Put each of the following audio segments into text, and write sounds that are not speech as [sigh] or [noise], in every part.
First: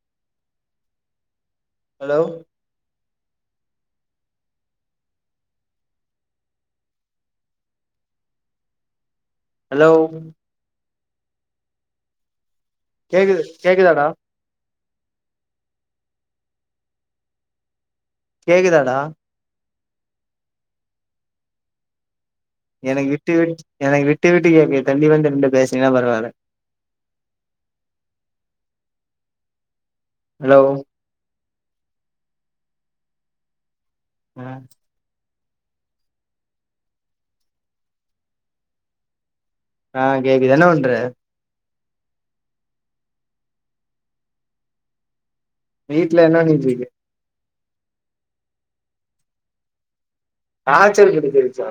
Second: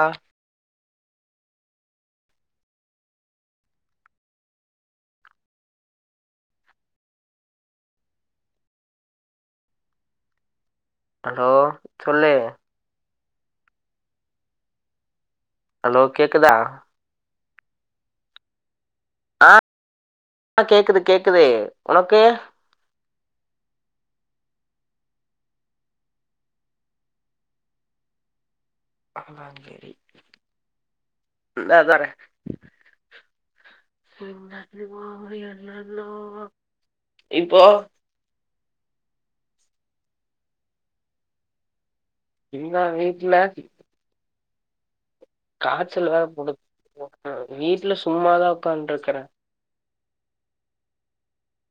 ஆ hello hello hello சொல்லு கேக்குது கேக்குதாடா ஹலோ கேக்குதா கேக்குதாடா ஆ கேக்குது கேக்குது உனக்கு எனக்கு விட்டு விட் எனக்கு விட்டு விட்டு கேக்கு தள்ளி வந்து நிண்டு பேசுனீனா பரவால அதனா கேள்வி [unintelligible] ஹலோ இந்தா தரே ஆ இப்போ ஆ கேக்குது என்ன பண்ற இங்க தா வீட்ல காய்ச்சல் வேற வீட்ல என்ன போட்டு பண்ணிட்ருக்க போட்டு வீட்டுல சும்மாதா உட்கான்ட்டுருக்கறே காய்ச்சல் பிடிச்சிருச்சா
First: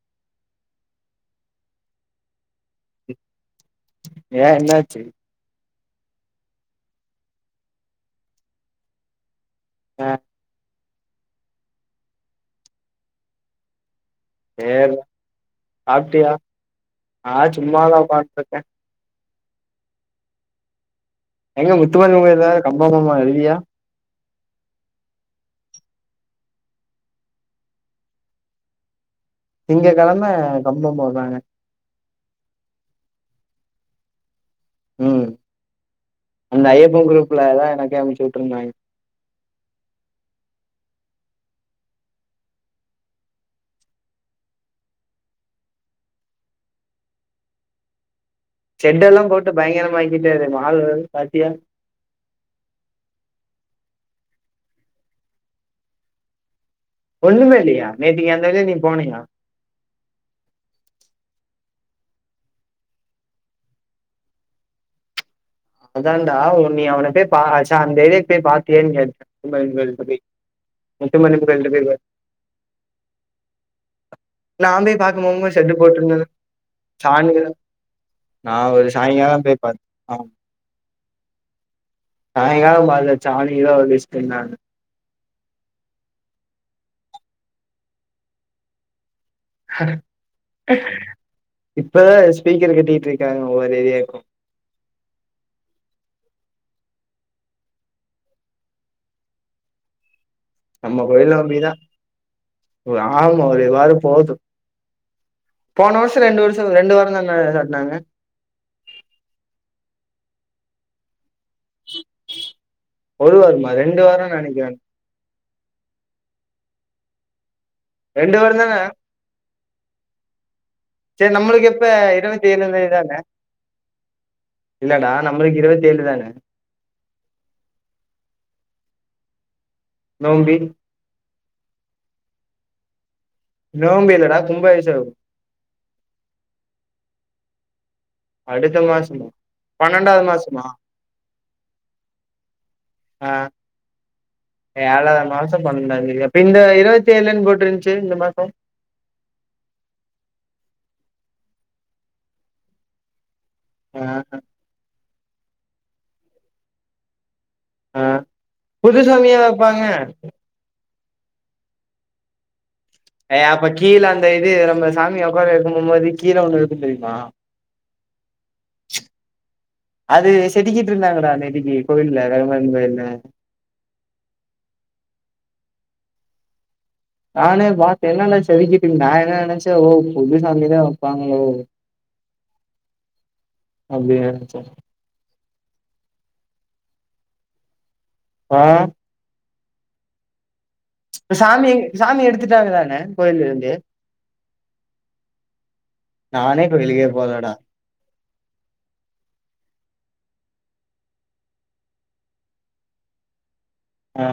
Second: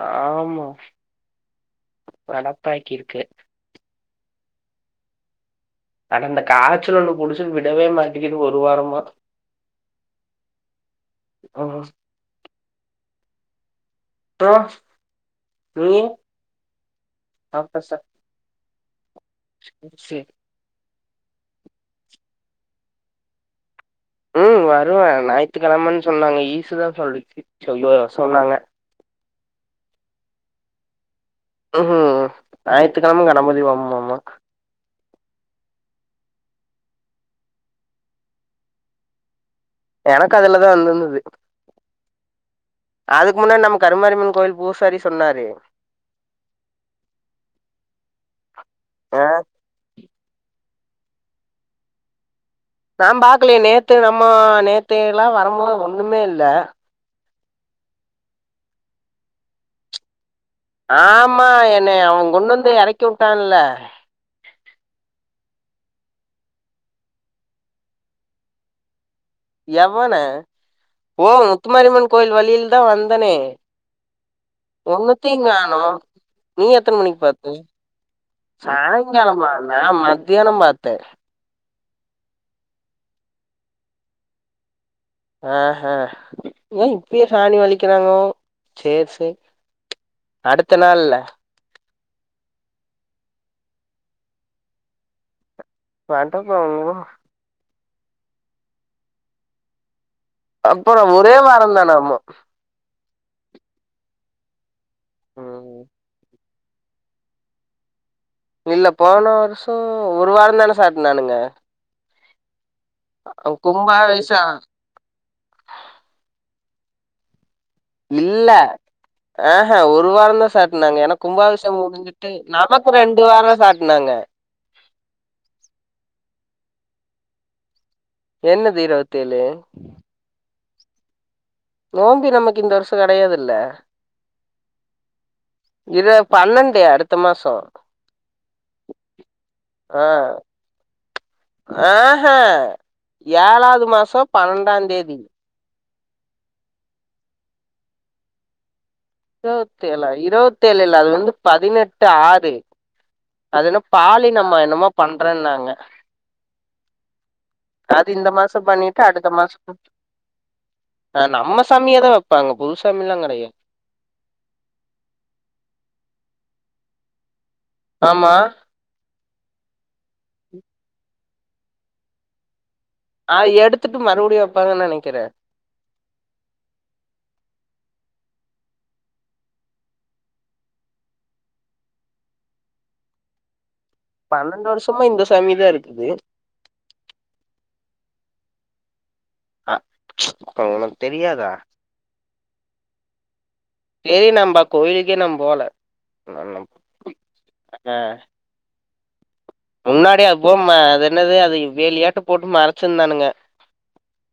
ஆமா படப்பாக்கிருக்கு ஏ என்னாச்சு அட இந்த காய்ச்சல் ஒண்ணு புடிச்சிட் விடவே மாட்டிக்கிது ஒரு வாரமா அ ஒ ஓ சேரி நீ சாப்ட்டியா ஆ சாப்பிட்ட சும்மாதா உக்காந்து [unintelligible] எங்க முத்துமணிமால எழுதாத கம்பராமாயணோ எழுதியா ம் வருவே நாயித்துகெழமன்னு சொன்னாங்க ஈசு தா சொல்லிச்சு சொல்லுவா சொன்னாங்க திங்க கெழம கம்பம் போனாங்க ம் ம் நாய்த்துகெழம கணபதி ஹோமம்மா ம் அந்த ஐயப்ப குரூப்ல தா எனக்கே அனுப்ச்சு விட்டுருந்தாங்க எனக்கு அதுலதா வந்துர்ந்துது அதுக்கு முன்னாடி நம்ம கருமாரிஅம்மன் கோவில் பூசாரி சொன்னாரு சென்டு எல்லா ஆ போட்டு பயங்கரமாக்கிட்டாரு வாழ்று பாத்தியா நா பாக்லயே நேத்து நம்ம நேத்து எல்லா வரும்போது ஒண்ணுமே இல்ல ஒண்ணுமே இல்லியா நேத்திக்கி அந்த வழியா நீ போனியா ஆமா என்னைய அவ கொண்டு வந்து எறக்கி விட்டால்ல அதான்டா உன்னைய அவன்ட்ட பா ச்சா அந்த ஏரியாக்கு போய் பாத்தியான்னு கேட்ட எவன ஓ கோயில்ட்ட போய் பாத் முத்துமாரியம்மன் கோவில் வழியிலதா வந்தனே நா போய் ஒண்ணுத்தியு பாக்கும்போது ஷெட்டு காணு போட்ருந்தது நீ எத்தன மணிக்கு சாணில பாத்த நா ஒரு சாயங்காலம் சாய்ங்காலமா போய் பாத்தே நா ஆமா மத்தியானோ பாத்தே சாய்காலோ பாத்தா சாணியதா‌வழிச்சிட்ருந்தாங்க அஹ ஏ இப்பயே சாணி வலிக்கிறாங்கோ சேர் சேரி இப்பதா ஸ்பீக்கர் கட்டிட்டு இருக்காங்க ஒவ்வொரு ஏரியாக்கு வன்ட்டே பா [unintelligible] நம்ம அப்புறம் ஒரே கோயில்ல அப்டிதா வாரம் தானாமா ஆமா ஒருவாரோ போது ம் போன வர்ஷோ ரெண்டு வர்ஷோ ரெண்டு வாரோ தான்ன சாட்னாங்க இல்ல போன வர்ஷோ ஒரு வாரோ தான சாட்னானுங்க ஒரு வாரமா ரெண்டு வாரோனு கும்பாவேஷம் நெனைக்கிறே ரெண்டு இல்ல வாரோந்தான ஆஹ ஒரு வாரந்தா சாட் னாங்க ஏன்னா சேரி நம்மளுக்கு கும்பாபிஷேகோ எப்ப முடிஞ்சுட்டு இருவத்தி ஏழு தேதி நமக்கு தான ரெண்டு வாரோ சாட்டுனாங்க இல்லடா நம்பளுக்கு இருவத்தி ஏழு தானே என்னது இருவத்தேழு நோம்பி நோம்பி நமக்கு இந்த வர்ஷோ கெடையாதுல்ல நோம்பி இல்லடா கும்பாபிஷேகோ இது பன்னெண்டு அடுத்த மாசோ அடுத்த மாசம பன்னெண்டாவது மாசமா ஆஹ ஆ ஏழாவது மாசோ பன்னெண்டா தேதி அப்ப இந்த இருவத்தி ஏழுன்னு போட்டிருந்துச்சு இந்த மாசோ இருவத்தேழா இருவத்தேழு இல்ல அது வந்து பதினெட்டு ஆறு அது என்ன ஆ பாலினம்மா என்னமோ பண்றேன்னாங்க ஆ அது இந்த மாசோ புது பண்ணிட்டு அடுத்த சாமியா மாசோ வைப்பாங்க அ நம்ம சாமியதா வப்பாங்க ஏய் அப்ப கீழ அந்த இது நம்ம சாமி உக்கார வைக்கு போம் போது கீழ ஒண்ணு இருக்கு தெரியுமா ஆம்மா அது செதுக்கிட்டு இருந்தாங்கடா நேத்திக்கு கோயில்ல கருமாரியம்மன் கோயில்ல அ எடுத்துட்டு மறுபடியு வப்பாங்கன்னு நெனைக்கிறே நானே பாத்தே என்னால்ல செதுக்கிட்டு இருந்தா நா என்ன நெனைச்சே ஓ புதுசாமிதா வப்பாங்ளோ அப்டின்னு நெனைச்சேன் பன்னெண்டு வர்ஷமா இந்த சாமிதா இருக்குது ஆ ஆ அவ்ளோலா சாமி சாமி எடுத்துட்டாங்க தான கோயில்ல இருந்து டேய் நம்ப கோயில்க்கே நா போல நானே இப்ப வெளிய போகலடா ஆ முன்னாடி அப்பும் அது என்னது அது வேலியாட்ட போட்டு மறச்சிருந்தானுங்க. ஆ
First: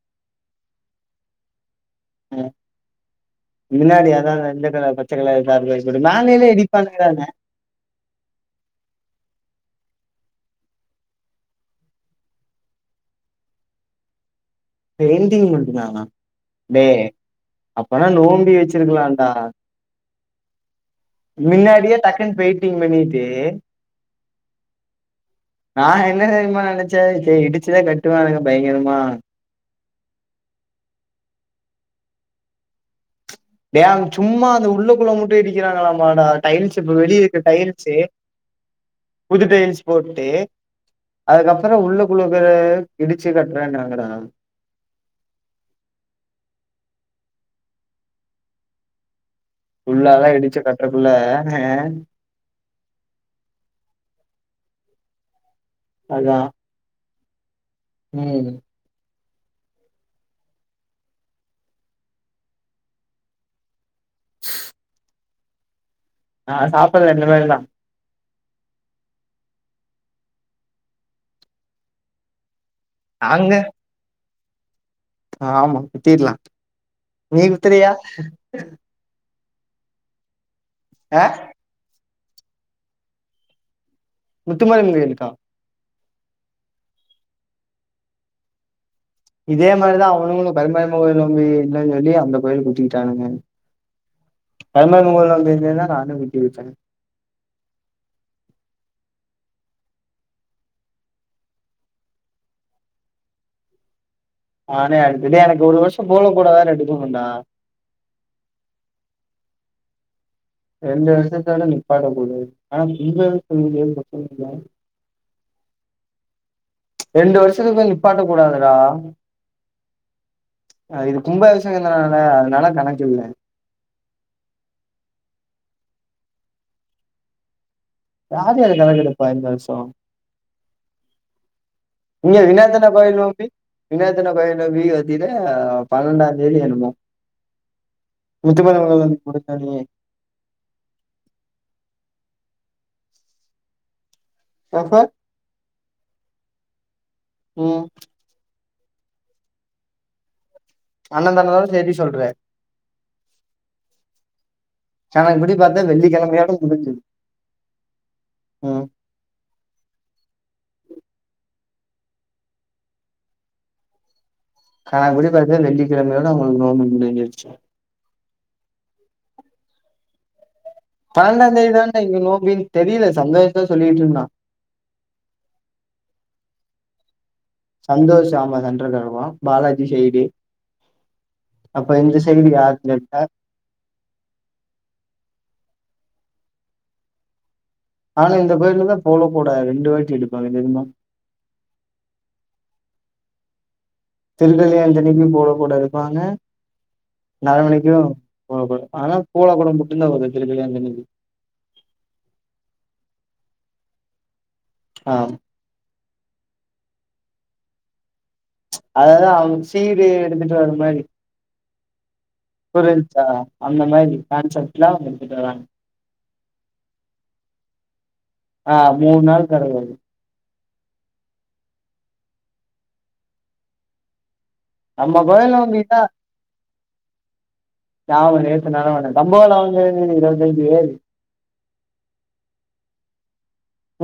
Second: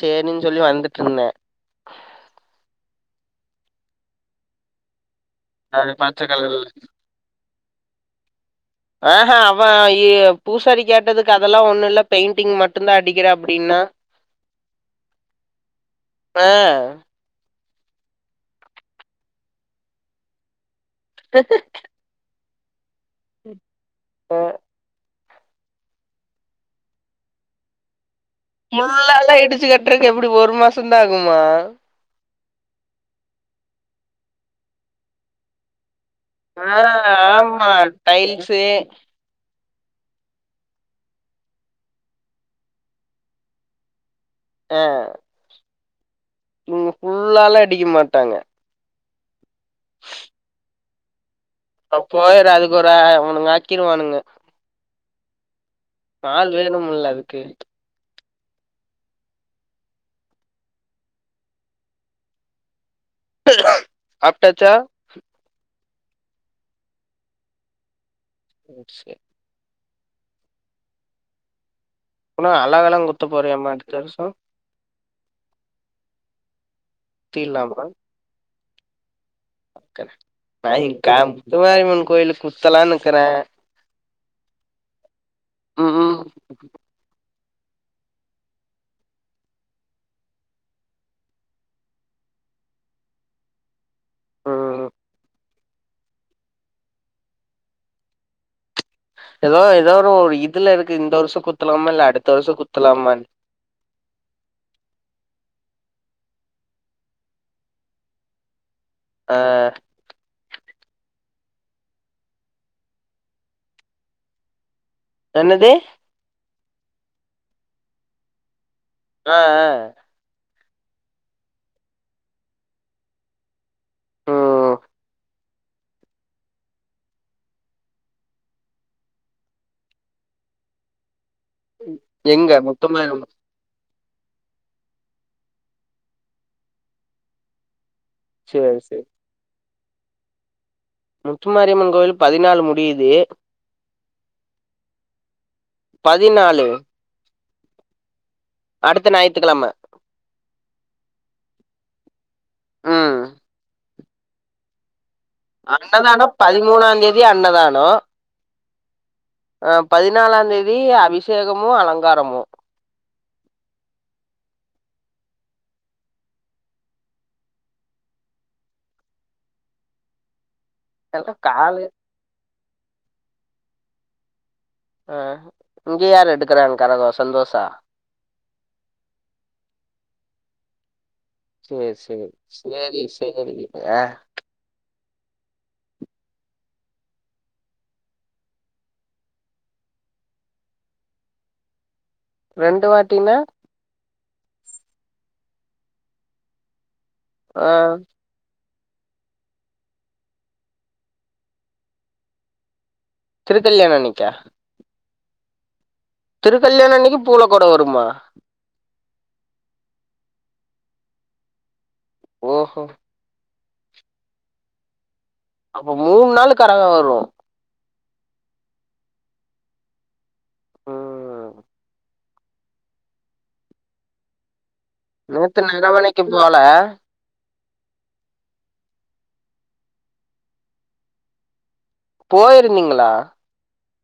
செரின் சொல்லி வந்துட் இருந்த. ம் மின்னாடி எதாவ்து மஞ்ச கலர் பச்ச அது கலர் [unintelligible] பச்ச மேலையில கலர்ல எடிட் பண்ணுகுறான்ங்க ஆஹ அவ இ பூசாரி கேட்டதுக்கு அதெல்லா ஒண்ணு இல்ல. பெய்ண்டிங் மட்டுந்தா அடிக்கிற அப்பிடின்னா. பெய்ண்டிங் மட்டுந்தானா. ஆ டே அப்பன்னா நோம்பி வெச்சிருக்கலான்டா. மின்னாடியே டக்குன்னு பெய்ண் டிங் பண்ணிட்டு ஆ நா என்ன தெரியுமா நெனச்சே. செரி இடிச்சுதா கட் டுவானுக பய் முள்ளா எலா இடுச்சு கட்றக்கு எப்புடி ஒரு மாசொந்தா ஆகுமா? டே அவங் சும்மா அந்த உள்ள குள்ள மட்டு இடிக்கிறாங்களாமாடா ஆ டைல்ஸ்ஸு இப்ப வெளிய இருக்குற ஆமா டைல்ஸ்ஸு. டைல்ஸு புது டைல்ஸ் போட்டு அதுக்கப்பறொ உள்ளு குள்ள இருக்குற இடுச்சு கட்றாங்குறாங்கடா ஆ இவங்க ஃபுல்லா எலா இடிக்க மாட்டாங்க. ஃபுல்லா எல்லா இடுச்சு கட்றக்குள்ள ஆ ஆ போய்ரு அதுக்கு ஒரு அ அ இவனுங்க அக்கிருவானுங்க. அதா நாள் வேணும்முல்ல அதுக்கு ம் சாப்ட்டாச்சா நா சாப்பல்ல இன்னுமேலுதா சே அப்பன்னா அலகெல்லா குத்த நாங்க போறியாம்மா அடுத்த வர்ஷோ ஆமா குத்தீர்லா. நீ குத்திர்லாமா குத்துரியா நாயீ கா ஆ முத்துமாரியம்மன் கோயிலுக்கு குத்தலான் இக்குற. முத்துமாரியம்மன் கோயிலுக்கா ம் ம் இதே மாரிதா அவனுங்களு கருமாரியம்மன் கோயில் நோம்பி இல்லன்னு சொல்லி அந்த கோயில் குத்திகிட்டானுங்க. ம் கருமாரியம்மன் கோயில் நோம்பி இருந்ததுன்னா நானு விட்டு வெச்ச. எதோ எதோ ஒரு இதுல இருக்கு. இந்த வர்ஷோ குத்துலாமா இல்ல அடுத்த வர்ஷோ குத்துலாமான் நானே அடுத்து எனக்கு ஒரு வருஷோ போட கூடா எடுக்குவன்டா ஆ ரெண்டு வருஷத்தால நிப்பாட்ட குடு. ஆனா இ சொல் [unintelligible] என்னது ரெண்டு வர்ஷத்துக்குள்ள நிப்பாட்ட கூடாதுடா. ஆ ஆ அ இது கும்ப அபிசேகதான அதனால கணக்கு இல்ல ம் யார் யாரு கணக்கெடுப்பா இந்த வருஷ இங்க எங்க வினத்தனா கோயில் முத்துமாரியம்மன் நோம்பி வினத்தின கோயில் நோம்பி பாத்தின்னா ஆ பன்னெண்டாந்தேதி என்னமோ. சேரி முத்துமாரியம்மன் கோயில் சேரி சோம்பி முடுச்சாதா நீ முத்துமாரியம்மன் கோயிலு பதினாலு முடியுது எப்ப பதினாலு ம்ம் அடுத்த ஞாய்த்துக்கிழம அண்ணன்ந்த தானு சேதி சொல்ற ம்ம் சேனல் படி அன்னதான பதிமூணாந் தேதி அன்னதான ம் ஆ பதினாலாந் தேதி அபிஷேகமும் அலங்காரமும் கணக்குப்படி பாத்தா வெள்ளிக்கிழமயோட உங்களுக்கு நோம்பி முடிஞ்சிருச்சு எல்லா பனண்டாம் காலு தேதிதாண்ட இங்க நோம்பி தெரில சந்தோஷ் தா சொல்லிட்டு இருந்தா ஆ இங்க யாரு எடுக்கராங் கரக சந்தோஷா சந்தோஷ் ஆமா சென்ட்ரல்ல இருப்பா பாலாஜி சைடு அப்ப சேர் இந்த சேர் சைடு யாருன்னு சேரி கேட்டா சேரி ஆ ஆனா இந்த கோயில தா போல போடா ரெண்டு வாட்டி எடுப்பாங்க தெரிமா ரெண்டு வாட்டினா திரு கல்யாண தணிக்கும் போல கூட எடுப்பாங்க நாலு ஆ மணிக்கும் போட ஆனா போல கூடம் மட்டு தா வருது திரு கல்யாணத்துக்கி திருக்கல்யாண அன்னிக்கா ஆ திருக்கல்யாணம் அன்னிக்கு பூல கூட வருமா ம்ச் அதெலா அவங்க சீறு எடுத்துட்டு வர மாதிரி ஓஹோ புரிஞ்ச்சா அந்த மாதிரி கான்செப்ட்ல அவங்க எடுத்துட்டு வராங்க அப்ப மூணு நாளு கரக வரு ஆ மூணு நாள் கரக வரு ம்ம்ம்ம் நம்ம கோயில்ல நேத்து வந்து நக இதான் வேலைக்கு போல பாவு நேத்து நக வேலை தம்போல [unintelligible] போயிருந்தீங்களா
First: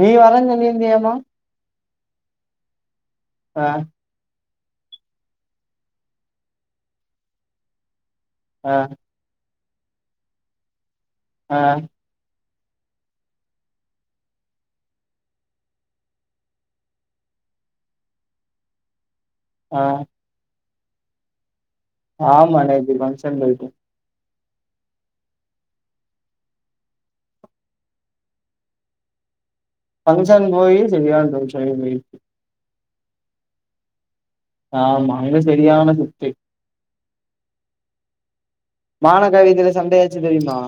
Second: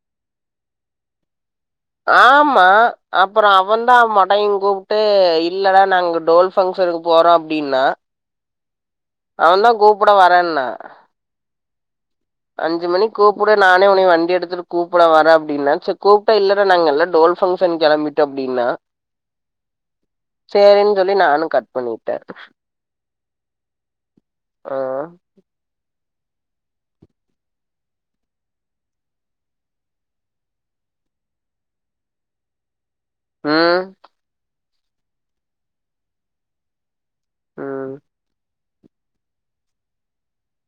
நீ வரன்னு சொல்லி இருந்தியாமா ஆமா அப்பற ஆ அவதா மடையன் கூப் ட்டு இல்லடா நாங்க டோல் பங்க்ஷனுக்கு போறோ அப்டின்னா ஆ அவந் தா கூப்பட வரேன்னா ஆ அஞ்சு மணி கூப்புடு நானே உன்னைய வண்டி எடுத்துட்டு கூப்பட வர அப்டின்ன சேரி கூப்டா இல்லடா நாங்கல்ல டோல் ஃபங்க்ஷன் கெளம்பிட்டு அப்டின்னா ஆ சேரின்னு சொல்லி நானு கட் பண்ணின் ஆமா நேத்தி ஃபங்கஷன் போய்ட்ட ஆ ஆ பங்க்ஷன் போய் சரியான பங்சஷனுக்கு போயி ம் ஆமா இவன் சரியான சுட்டி ம் மானகவிதையில சண்டையாச்சு தெரியுமா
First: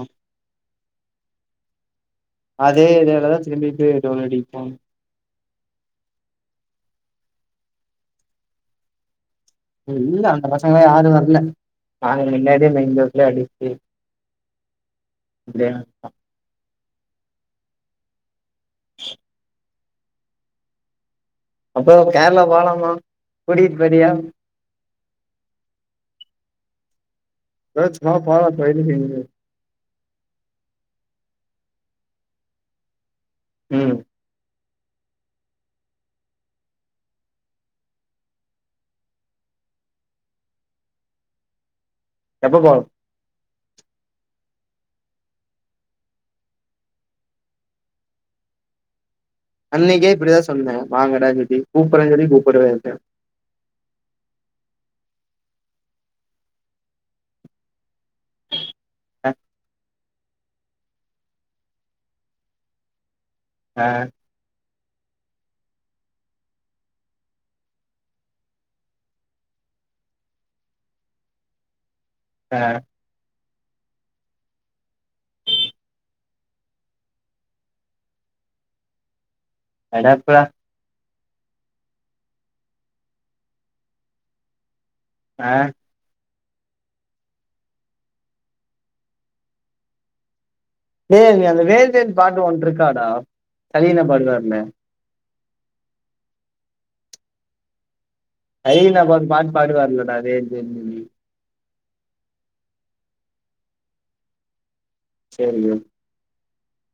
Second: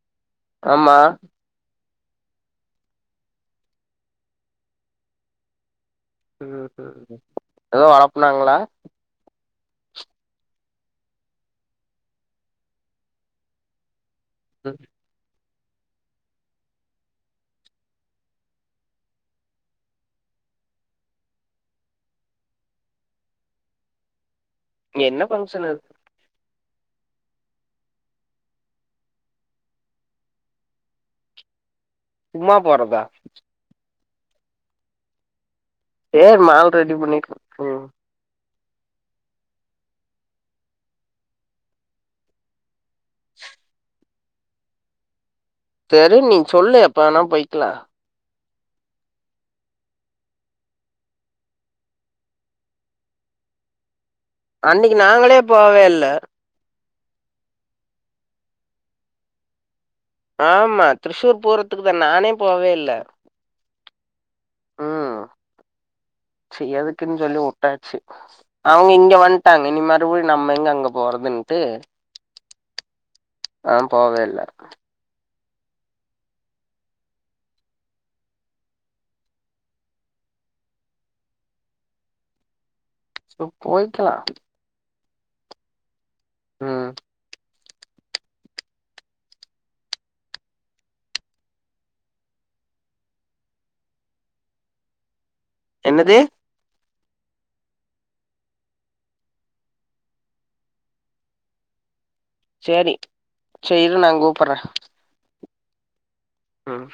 ஆமா அதே இதாலதான் திரும்பிட்டு தோணடிப்போம் ம் ம் எதோ ஆப்னாங்களா இல்ல அந்த பசங்கங்களா யாரும் வரல நாங்க மின்னாடியே மெயின்ரோட்லே அடிச்சு ம் இதே தான் அப்போ கேரளா போலாமா கூட்டிட் பேயிரியா என்ன பங்க்ஷனு தாச் வாபா பையனுக்கு இன்னிக்கி சும்மா போறதா ம் ஏ மால ரெடி பண்ணிட்டு ம் எப்ப போறோ தெரி நீ சொல்லு எப்ப வேணாலு போய்க்குலா அன்னைக்கே இப்டிதா சொன்ன வாங்கடான் சொல்டு கூப்பறன் சொல்லி கூப்படவே இல்ல அன்னிக்கு நாங்களே போவே இல்ல அ ஆமா ட்ரிஸுர் போறதுக்கு தா நானே போவே இல்ல அ சேர் எதுக்குன்னு சொல்லி உட்டாச்சு அவுங்க இங்க வந்டாங்க இனி மறுபடி நம்ம எங்க அங்க போறதுன்ட்டு அ ஆ போவேல்ல அடப்ப இப்ப போய்கலா ஆ ம் டேய் நி அந்த வேல் வேல் பாட்டு ஒன்ட இருக்காடா கலீலேன் பாடுவாருல என்னது கலீல்ணா பாட் பாட்டு பாடுவருலடா வேல் வேல்னு சொல்லி சேரி சே இரு நா கூப்பற சேரி வை ம்